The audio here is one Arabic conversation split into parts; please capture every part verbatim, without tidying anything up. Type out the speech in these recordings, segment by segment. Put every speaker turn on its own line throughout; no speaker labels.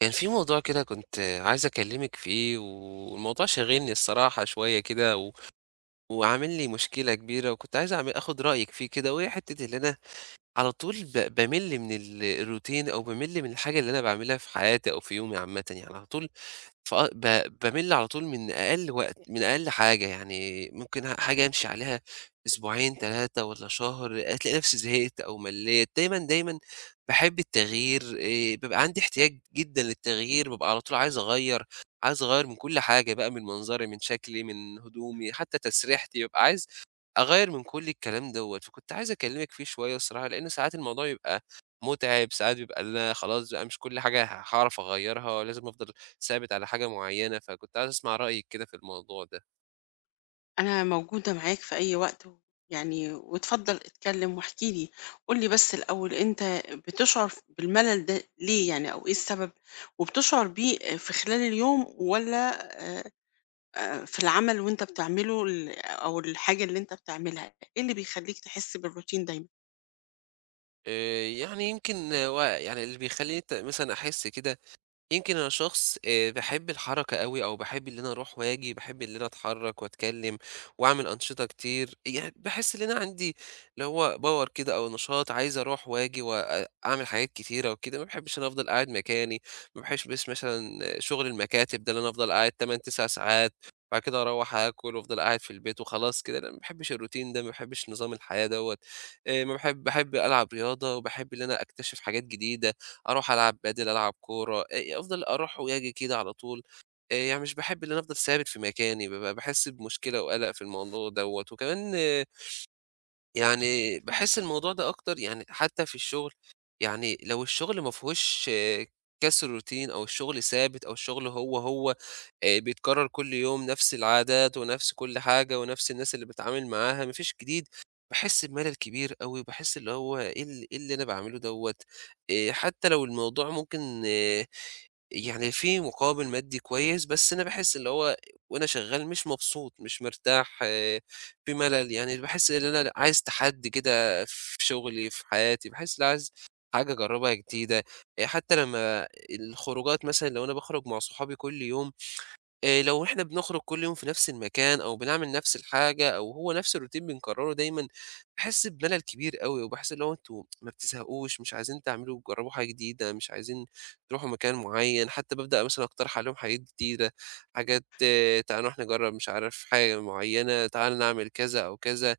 كان في موضوع كده كنت عايز أكلمِك فيه، والموضوع شاغلني الصراحة شوية كده، و وعامل لي مشكلة كبيرة، وكنت عايز أعم آخد رأيِك فيه كده، وهي حتّة اللي أنا على طول ب بامِل من ال الروتين أو بامِل من الحاجة اللي أنا باعملها في حياتي أو في يومي عامةً، يعني على طول. ف آه، ب بامِل على طول من أقل وقت من أقل حاجة، يعني ممكن ه حاجة أمشي عليها أسبوعين، 3 والّا شهر، ألاقي نفسي زهقت أو ملّيت. دايمًا، دايمًا باحب التغيير، آآ بيبقى عندي احتياج جدًا للتغيير، بابقى على طول عايز أغيّر، عايز أغيّر من كل حاجة بقى، من منظري، من شكلي، من هدومي، حتى تسريحتي، بابقى عايز أغيّر من كل الكلام دوّة. فكنت عايز أكلّمِك فيه شوية الصراحة، لإن ساعات الموضوع بيبقى مُتعب، ساعات بيبقى اللي أنا خلاص بقى مش كل حاجة ه هاعرف أغيّرها، لازم أفضل ثابت على حاجة معينة، فكنت عايز أسمع رأيِك كده في الموضوع ده.
أنا موجودة معاك في أي وقت و- يعني واتفضل اتكلم واحكي لي. قول لي بس الأول، أنت بتشعر بالملل ده ليه؟ يعني أو إيه السبب؟ وبتشعر بيه في خلال اليوم ولا؟ آه، آه، في العمل وأنت بتعمله ال- أو الحاجة اللي أنت بتعملها، إيه اللي بيخليك تحس بالروتين دايما؟
آآ يعني يمكن و يعني اللي بيخلّيني ت مثلًا أحس كده يمكن أنا شخص آآ باحب الحركة أوي أو باحب إن أنا أروح وآجي، باحب إن أنا أتحرّك وأتكلّم وأعمل أنشطة كتير، يعني باحس إن أنا عندي اللي هو power كده أو نشاط عايز أروح وآجي وأ أعمل حاجات كتيرة وكده، ما باحبش إن أنا أفضل قاعد مكاني، ما باحبش مثلًا شغل المكاتب ده اللي أنا أفضل قاعد 8، 9 ساعات وبعد كده أروّح آكل وأفضل قاعد في البيت وخلاص كده، لأ ما باحبش الروتين ده، ما باحبش نظام الحياة دوّة. آآ ما باحب باحب ألعب رياضة وباحب إن أنا أكتشف حاجات جديدة. أروح ألعب بادل، ألعب كورة، آآ يعني أفضل أروح وآجي كده على طول. آآ يعني مش باحب إن أنا أفضل ثابت في مكاني، بابقى باحس بمشكلة وقلق في الموضوع دوّة، وكمان آه، يعني باحس الموضوع ده أكتر يعني حتى في الشغل، يعني لو الشغل ما فيهوش آه، كسر روتين أو الشغل ثابت أو الشغل هو، هو آآ بيتكرر كل يوم نفس العادات ونفس كل حاجة ونفس الناس اللي باتعامل معاها، ما فيش جديد، باحس بملل كبير أوي، وباحس اللي هو إيه ال إيه اللي أنا باعمله دوّة. آآ حتى لو الموضوع ممكن آه، يعني فيه مقابل مادي كويس، بس أنا باحس اللي هو وأنا شغال مش مبسوط، مش مرتاح، آه، في ملل، يعني باحس إن أنا لأ، عايز تحدي كده في شغلي، في حياتي، باحس إن أنا عايز حاجة أجربها جديدة. آآ حتى لمّا الخروجات مثلًا لو أنا باخرج مع صحابي كل يوم، آآ لو إحنا بنخرج كل يوم في نفس المكان أو بنعمل نفس الحاجة أو هو نفس الروتين بنكرره دايمًا، باحس بملل كبير أوي، وباحس اللي هو أنتم ما بتزهقوش، مش عايزين تعملوا تجربوا حاجة جديدة، مش عايزين تروحوا مكان معين، حتى بابدأ مثلًا أقترح عليهم حاجات جديدة، حاجات، تعالَ نروح نجرب مش عارف حاجة معينة، تعالَ نعمل كذا أو كذا،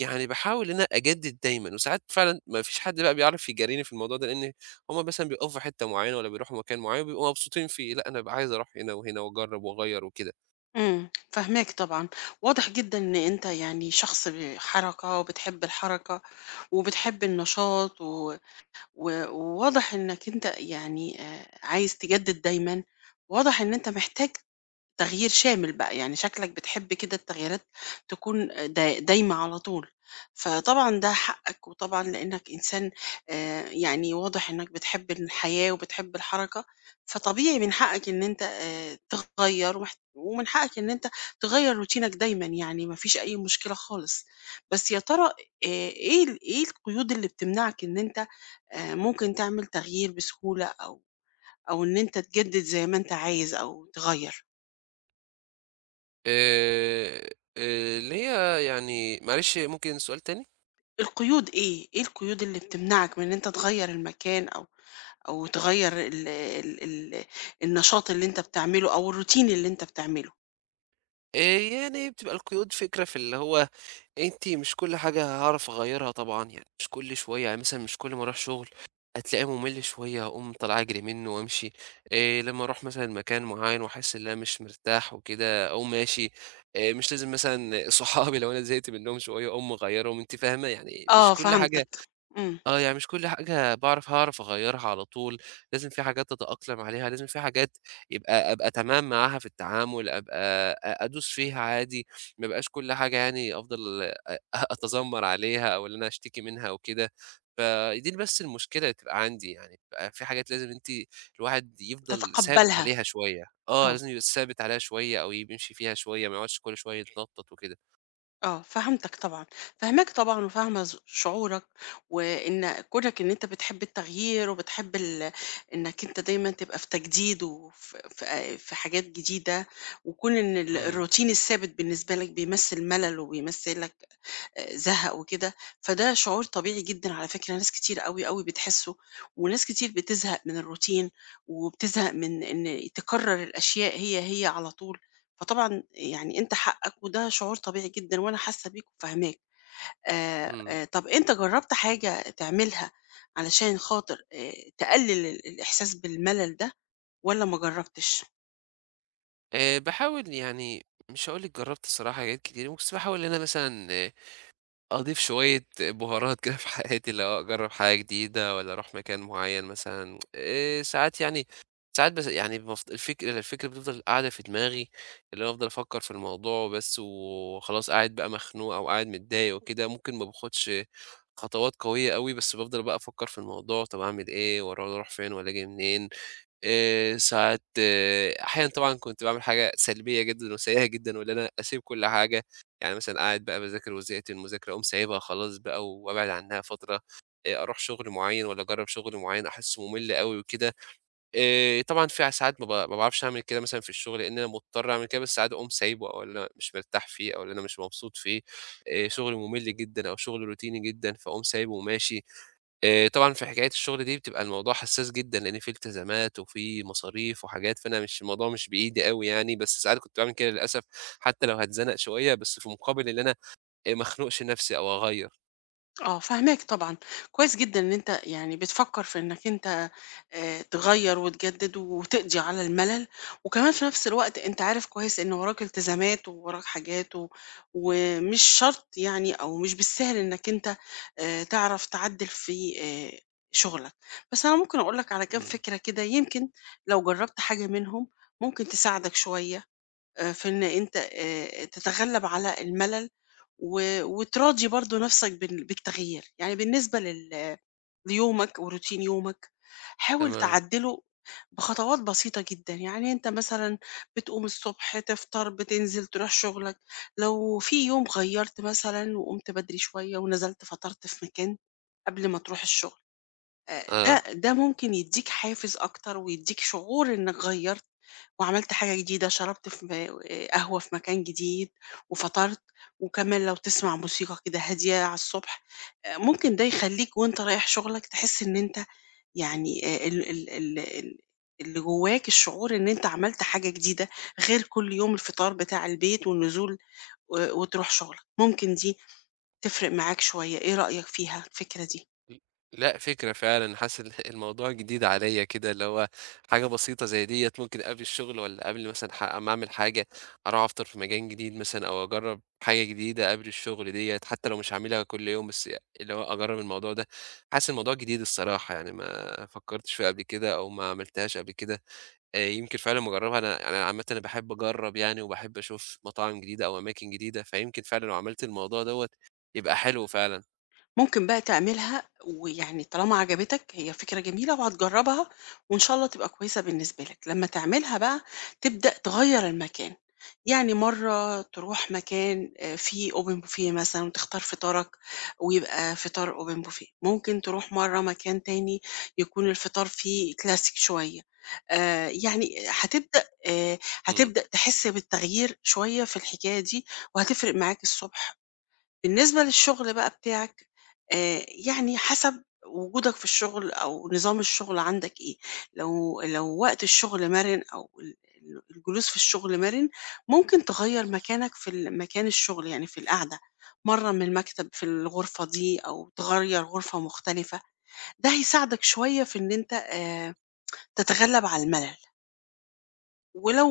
يعني باحاول إن أنا أجدد دايمًا، وساعات فعلًا ما فيش حد بقى بيعرف يجاريني في الموضوع ده، لإن هم مثلًا بيقفوا في حتة معينة والّا بيروحوا مكان معين وبيبقوا مبسوطين فيه، لأ أنا بابقى عايز أروح هنا وهنا وأجرب وأغيّر وكده.
امم فهماك طبعا. واضح جدا ان انت يعني شخص حركة، وبتحب الحركة وبتحب النشاط و- وواضح إنك أنت يعني آه، عايز تجدد دايما. واضح إن أنت محتاج تغيير شامل بقى. يعني شكلك بتحب كده التغييرات تكون دا دايمة على طول. فطبعًا ده حقك، وطبعًا لإنك إنسان آآ، يعني واضح إنك بتحب الحياة وبتحب الحركة. فطبيعي من حقك إن أنت آآ، تغيّر ومح ومن حقك إن أنت تغيّر روتينك دايمًا. يعني ما فيش أي مشكلة خالص. بس يا ترى آآ، إيه ال إيه القيود اللي بتمنعك إن أنت آآ، ممكن تعمل تغيير بسهولة، أو أو إن أنت تجدد زي ما أنت عايز أو تغيّر؟
آآ، اللي هي يعني معلش ممكن سؤال تاني؟
القيود إيه؟ إيه القيود اللي بتمنعك من إن أنت تغيّر المكان، أو أو تغيّر ال ال ال النشاط اللي أنت بتعمله، أو الروتين اللي أنت بتعمله؟
آآ، يعني بتبقى القيود فكرة في اللي هو أنتِ مش كل حاجة هاعرف أغيّرها طبعًا، يعني مش كل شوية يعني مثلًا مش كل ما أروح شغل هتلاقيه مُمِل شوية أقوم طالع أجري منه وأمشي. آآ لمّا أروح مثلًا مكان معيّن وأحس إن أنا مش مرتاح وكده أقوم ماشي. آآ مش لازم مثلًا صحابي لو أنا زهقت منّهم شوية أقوم مغيّرهم، أنتِ فاهمة؟ يعني مش
آه،
كل حاجة.
فهمتك. إمم.
آه، يعني مش كل حاجة باعرف هاعرف أغيّرها على طول، لازم في حاجات أتأقلم عليها، لازم في حاجات يبقى أبقى تمام معاها في التعامل، أبقى أ أدوس فيها عادي، ما يبقاش كل حاجة يعني أفضل أ أتذمّر عليها أو اللي أنا أشتكي منها أو كده. فدي بس المشكلة اللي بتبقى عندي يعني، بتبقى في حاجات لازم أنتِ، الواحد يفضل ثابت
تتقبّلها.
عليها شوية. آه،
آه،
لازم يبقى ثابت عليها شوية أو يمشي فيها شوية، ما يقعدش كل شوية يتنطّط وكده.
آه، فهمتك طبعًا. فاهماك طبعًا، وفاهمة ز شعورك، وإن كونك إن أنت بتحب التغيير، وبتحب ال إنك أنت دايمًا تبقى في تجديد وف في آآ في حاجات جديدة. وكون إن ال
إمم.
الروتين الثابت بالنسبة لك بيمثّل ملل وبيمثّل لك آآ زهق وكده. فده شعور طبيعي جدًا على فكرة، ناس كتير أوي، أوي بتحسه، وناس كتير بتزهق من الروتين، وبتزهق من إن تكرر الأشياء هي، هي على طول. فطبعًا يعني أنت حقك، وده شعور طبيعي جدًا، وأنا حاسة بيك وفاهماك. آآ،
إمم.
آآ، طب أنت جربت حاجة تعملها علشان خاطر آآ، تقلل ال الإحساس بالملل ده، والّا ما جربتش؟
آآ باحاول يعني مش هاقول لِك جرّبت الصراحة حاجات كتير، بس باحاول إن أنا مثلًا آه، أضيف شوية بهارات كده في حياتي، اللي هو أجرّب حاجة جديدة والّا أروح مكان معيّن مثلًا، آآ ساعات يعني، ساعات بس يعني بافض الفكرة الفكرة بتفضل قاعدة في دماغي، اللي هو أفضل أفكّر في الموضوع بس وخلاص قاعد بقى مخنوق أو قاعد متضايق وكده، ممكن ما باخدش خطوات قوية أوي، بس بافضل بقى أفكّر في الموضوع طَب أعمل إيه، والّا أروح فين والّا آجي منين؟ آآ ساعات، آه، أحيانًا طبعًا كنت باعمل حاجة سلبية جدًا وسيئة جدًا، واللي أنا أسيب كل حاجة، يعني مثلًا قاعد بقى باذاكر وزهقت من المذاكرة أقوم سايبها خلاص بقى وأبعد عنها فترة. آآ أروح شغل معيّن والّا أجرّب شغل معيّن أحسه مُمِل أوي وكده. آآ طبعًا في ساعات ما ب ما باعرفش أعمل كده مثلًا في الشغل لإن أنا مضطر أعمل كده، بس ساعات باقوم سايبه أو اللي أنا مش مرتاح فيه أو اللي أنا مش مبسوط فيه. آآ شغل مُمِل جدًا أو شغل روتيني جدًا فاقوم سايبه وماشي. آآ طبعًا في حكاية الشغل دي بتبقى الموضوع حساس جدًا، لإن في التزامات وفي مصاريف وحاجات، فأنا مش الموضوع مش بإيدي أوي يعني، بس ساعات كنت باعمل كده للأسف، حتى لو هاتزنق شوية، بس في مقابل إن أنا آآ ما اخنقش نفسي أو أغيّر.
آه، فاهماك طبعًا. كويس جدًا إن أنت يعني بتفكّر في إنك أنت آآ تغيّر وتجدّد وتقضي على الملل، وكمان في نفس الوقت أنت عارف كويس إن وراك التزامات ووراك حاجات و ومش شرط يعني، أو مش بالسهل إنك أنت آآ تعرف تعدّل في آآ شغلك. بس أنا ممكن أقول لك على كام
إمم،
فكرة كده، يمكن لو جرّبت حاجة منهم ممكن تساعدك شوية. آآ في إن أنت آآ تتغلّب على الملل، و وتراضي برضه نَفْسك بال بالتغيير. يعني بالنسبة لل ليومك وروتين يومك، حاول
تمام،
تعدّله بخطوات بسيطة جدًا. يعني أنت مثلًا بتقوم الصبح تفطر، بتنزل تروح شُغلك. لو في يوم غيّرت مثلًا وقُمت بدري شوية ونزلت فطرت في مكان قبل ما تروح الشُغل. آآ ده
آه.
ده ممكن يدّيك حافز أكتر، ويدّيك شعور إنّك غيّرت وعملت حاجة جديدة، شربت في م آآ قهوة في مكان جديد وفطرت. وكمان لو تسمع موسيقى كده هادية على الصبح، آآ ممكن ده يخلّيك وأنت رايح شغلك تحس إن أنت يعني آآ ال ال ال ال اللي جواك الشعور إن أنت عملت حاجة جديدة، غير كل يوم الفطار بتاع البيت والنزول و وتروح شغلك. ممكن دي تفرق معاك شوية. إيه رأيك فيها الفكرة دي؟
ل لأ، فكرة فعلًا، حاسس ال الموضوع جديد عليّا كده، اللي هو حاجة بسيطة زي ديّة ممكن قبل الشغل والّا قبل مثلًا ح أمّا أعمل حاجة، أروح أفطر في مكان جديد مثلًا أو أجرّب حاجة جديدة قبل الشغل ديّة، حتى لو مش هاعملها كل يوم، بس اللي هو أجرّب الموضوع ده. حاسس الموضوع جديد الصراحة، يعني ما فكّرتش فيه قبل كده أو ما عملتهاش قبل كده. آآ، يمكن فعلًا أمّا أجرّبها، أنا يعني أنا عامةً أنا باحب أجرّب يعني وباحب أشوف مطاعم جديدة أو أماكن جديدة، فيمكن فعلًا لو عملت الموضوع دوّة يبقى حلو فعلًا.
ممكن بقى تعملها، ويعني طالما عجبتك هي فكرة جميلة وهتجربها، وإن شاء الله تبقى كويسة بالنسبة لك. لما تعملها بقى تبدأ تغير المكان، يعني مرة تروح مكان آه، فيه اوبن بوفيه مثلا وتختار فطارك، ويبقى فطار اوبن بوفيه. ممكن تروح مرة مكان تاني يكون الفطار فيه كلاسيك شوية. آه، يعني هتبدأ آه،
إمم.
هتبدأ تحس بالتغيير شوية في الحكاية دي، وهتفرق معاك الصبح. بالنسبة للشغل بقى بتاعك، آآ يعني حسب وجودك في الشغل، أو نظام الشغل عندك إيه. لو لو وقت الشغل مَرِن، أو ال ال الجلوس في الشغل مَرِن، ممكن تغيّر مكانك في ال مكان الشغل، يعني في القعدة، مرّة من المكتب في الغرفة دي، أو تغيّر غرفة مختلفة. ده هيساعدك شوية في إن أنت آآ تتغلب على الملل. ولو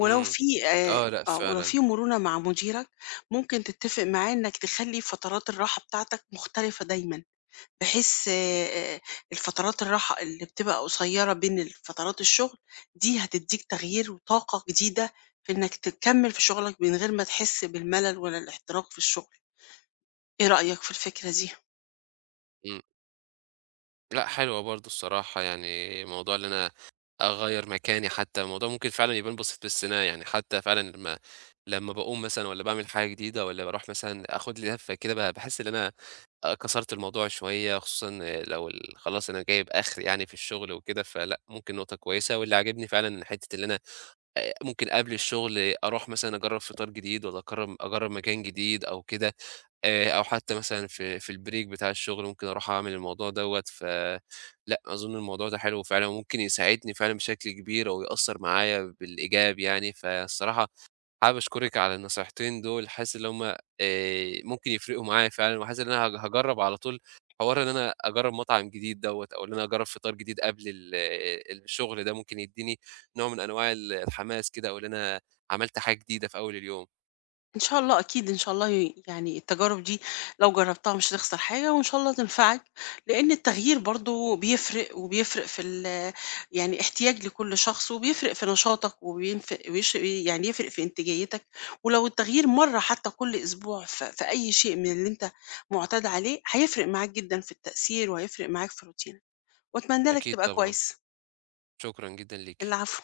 ولو
إمم.
في آآ
آه، لأ
آه، ولو
فعلًا.
في مرونة مع مديرك، ممكن تتّفق معاه إنك تخلّي فترات الراحة بتاعتك مختلفة دايمًا، بحيث آآ الفترات الراحة اللي بتبقى قصيّرة بين الفترات الشغل، دي هتدّيك تغيير وطاقة جديدة في إنك تكمّل في شغلك من غير ما تحس بالملل ولا الاحتراق في الشغل. إيه رأيك في الفكرة دي؟
إمم، لأ حلوة برضه الصراحة، يعني موضوع اللي أنا أغيّر مكاني حتى، الموضوع ممكن فعلًا يبان بسيط بس أنا يعني حتى فعلًا لمّا لمّا باقوم مثلًا والّا باعمل حاجة جديدة والّا باروح مثلًا آخُد لي لفّة كده ب باحس إن أنا آآ، كسرت الموضوع شوية، خصوصًا لو ال خلاص أنا جايب آخري يعني في الشغل وكده، فلأ ممكن نقطة كويسة، واللي عاجبني فعلًا حتّة اللي أنا آآ، ممكن قبل الشغل أروح مثلًا أجرّب فطار جديد والّا أقرّب أجرّب مكان جديد أو كده. آآ أو حتى مثلًا في في الbreak بتاع الشغل ممكن أروح أعمل الموضوع دوّة، فلأ أظن الموضوع ده حلو فعلًا وممكن يساعدني فعلًا بشكل كبير أو يأثّر معايا بالإيجاب يعني، فالصراحة حابب أشكرِك على النصيحتين دول، حاسس إن هم آآ ممكن يفرقوا معايا فعلًا وحاسس إن أنا هاج هاجرّب على طول حوار إن أنا أجرّب مطعم جديد دوّة أو إن أنا أجرّب فطار جديد قبل ال الشغل ده ممكن يدّيني نوع من أنواع ال الحماس كده أو إن أنا عملت حاجة جديدة في أول اليوم.
إن شاء الله أكيد، إن شاء الله ي يعني التجارب دي لو جربتها مش هتخسر حاجة، وإن شاء الله تنفعك. لإن التغيير برضه بيفرق، وبيفرق في ال يعني احتياج لكل شخص، وبيفرق في نشاطك، وبينفق ويش يعني يفرق في إنتاجيتك. ولو التغيير مرّة حتى كل أسبوع ف في أي شيء من اللي أنت معتاد عليه، هيفرق معاك جدًا في التأثير، وهيفرق معاك في روتينك. وأتمنى لك
أكيد
تبقى
طبعًا،
كويس.
شكرًا جدًا ليكِ.
العفو.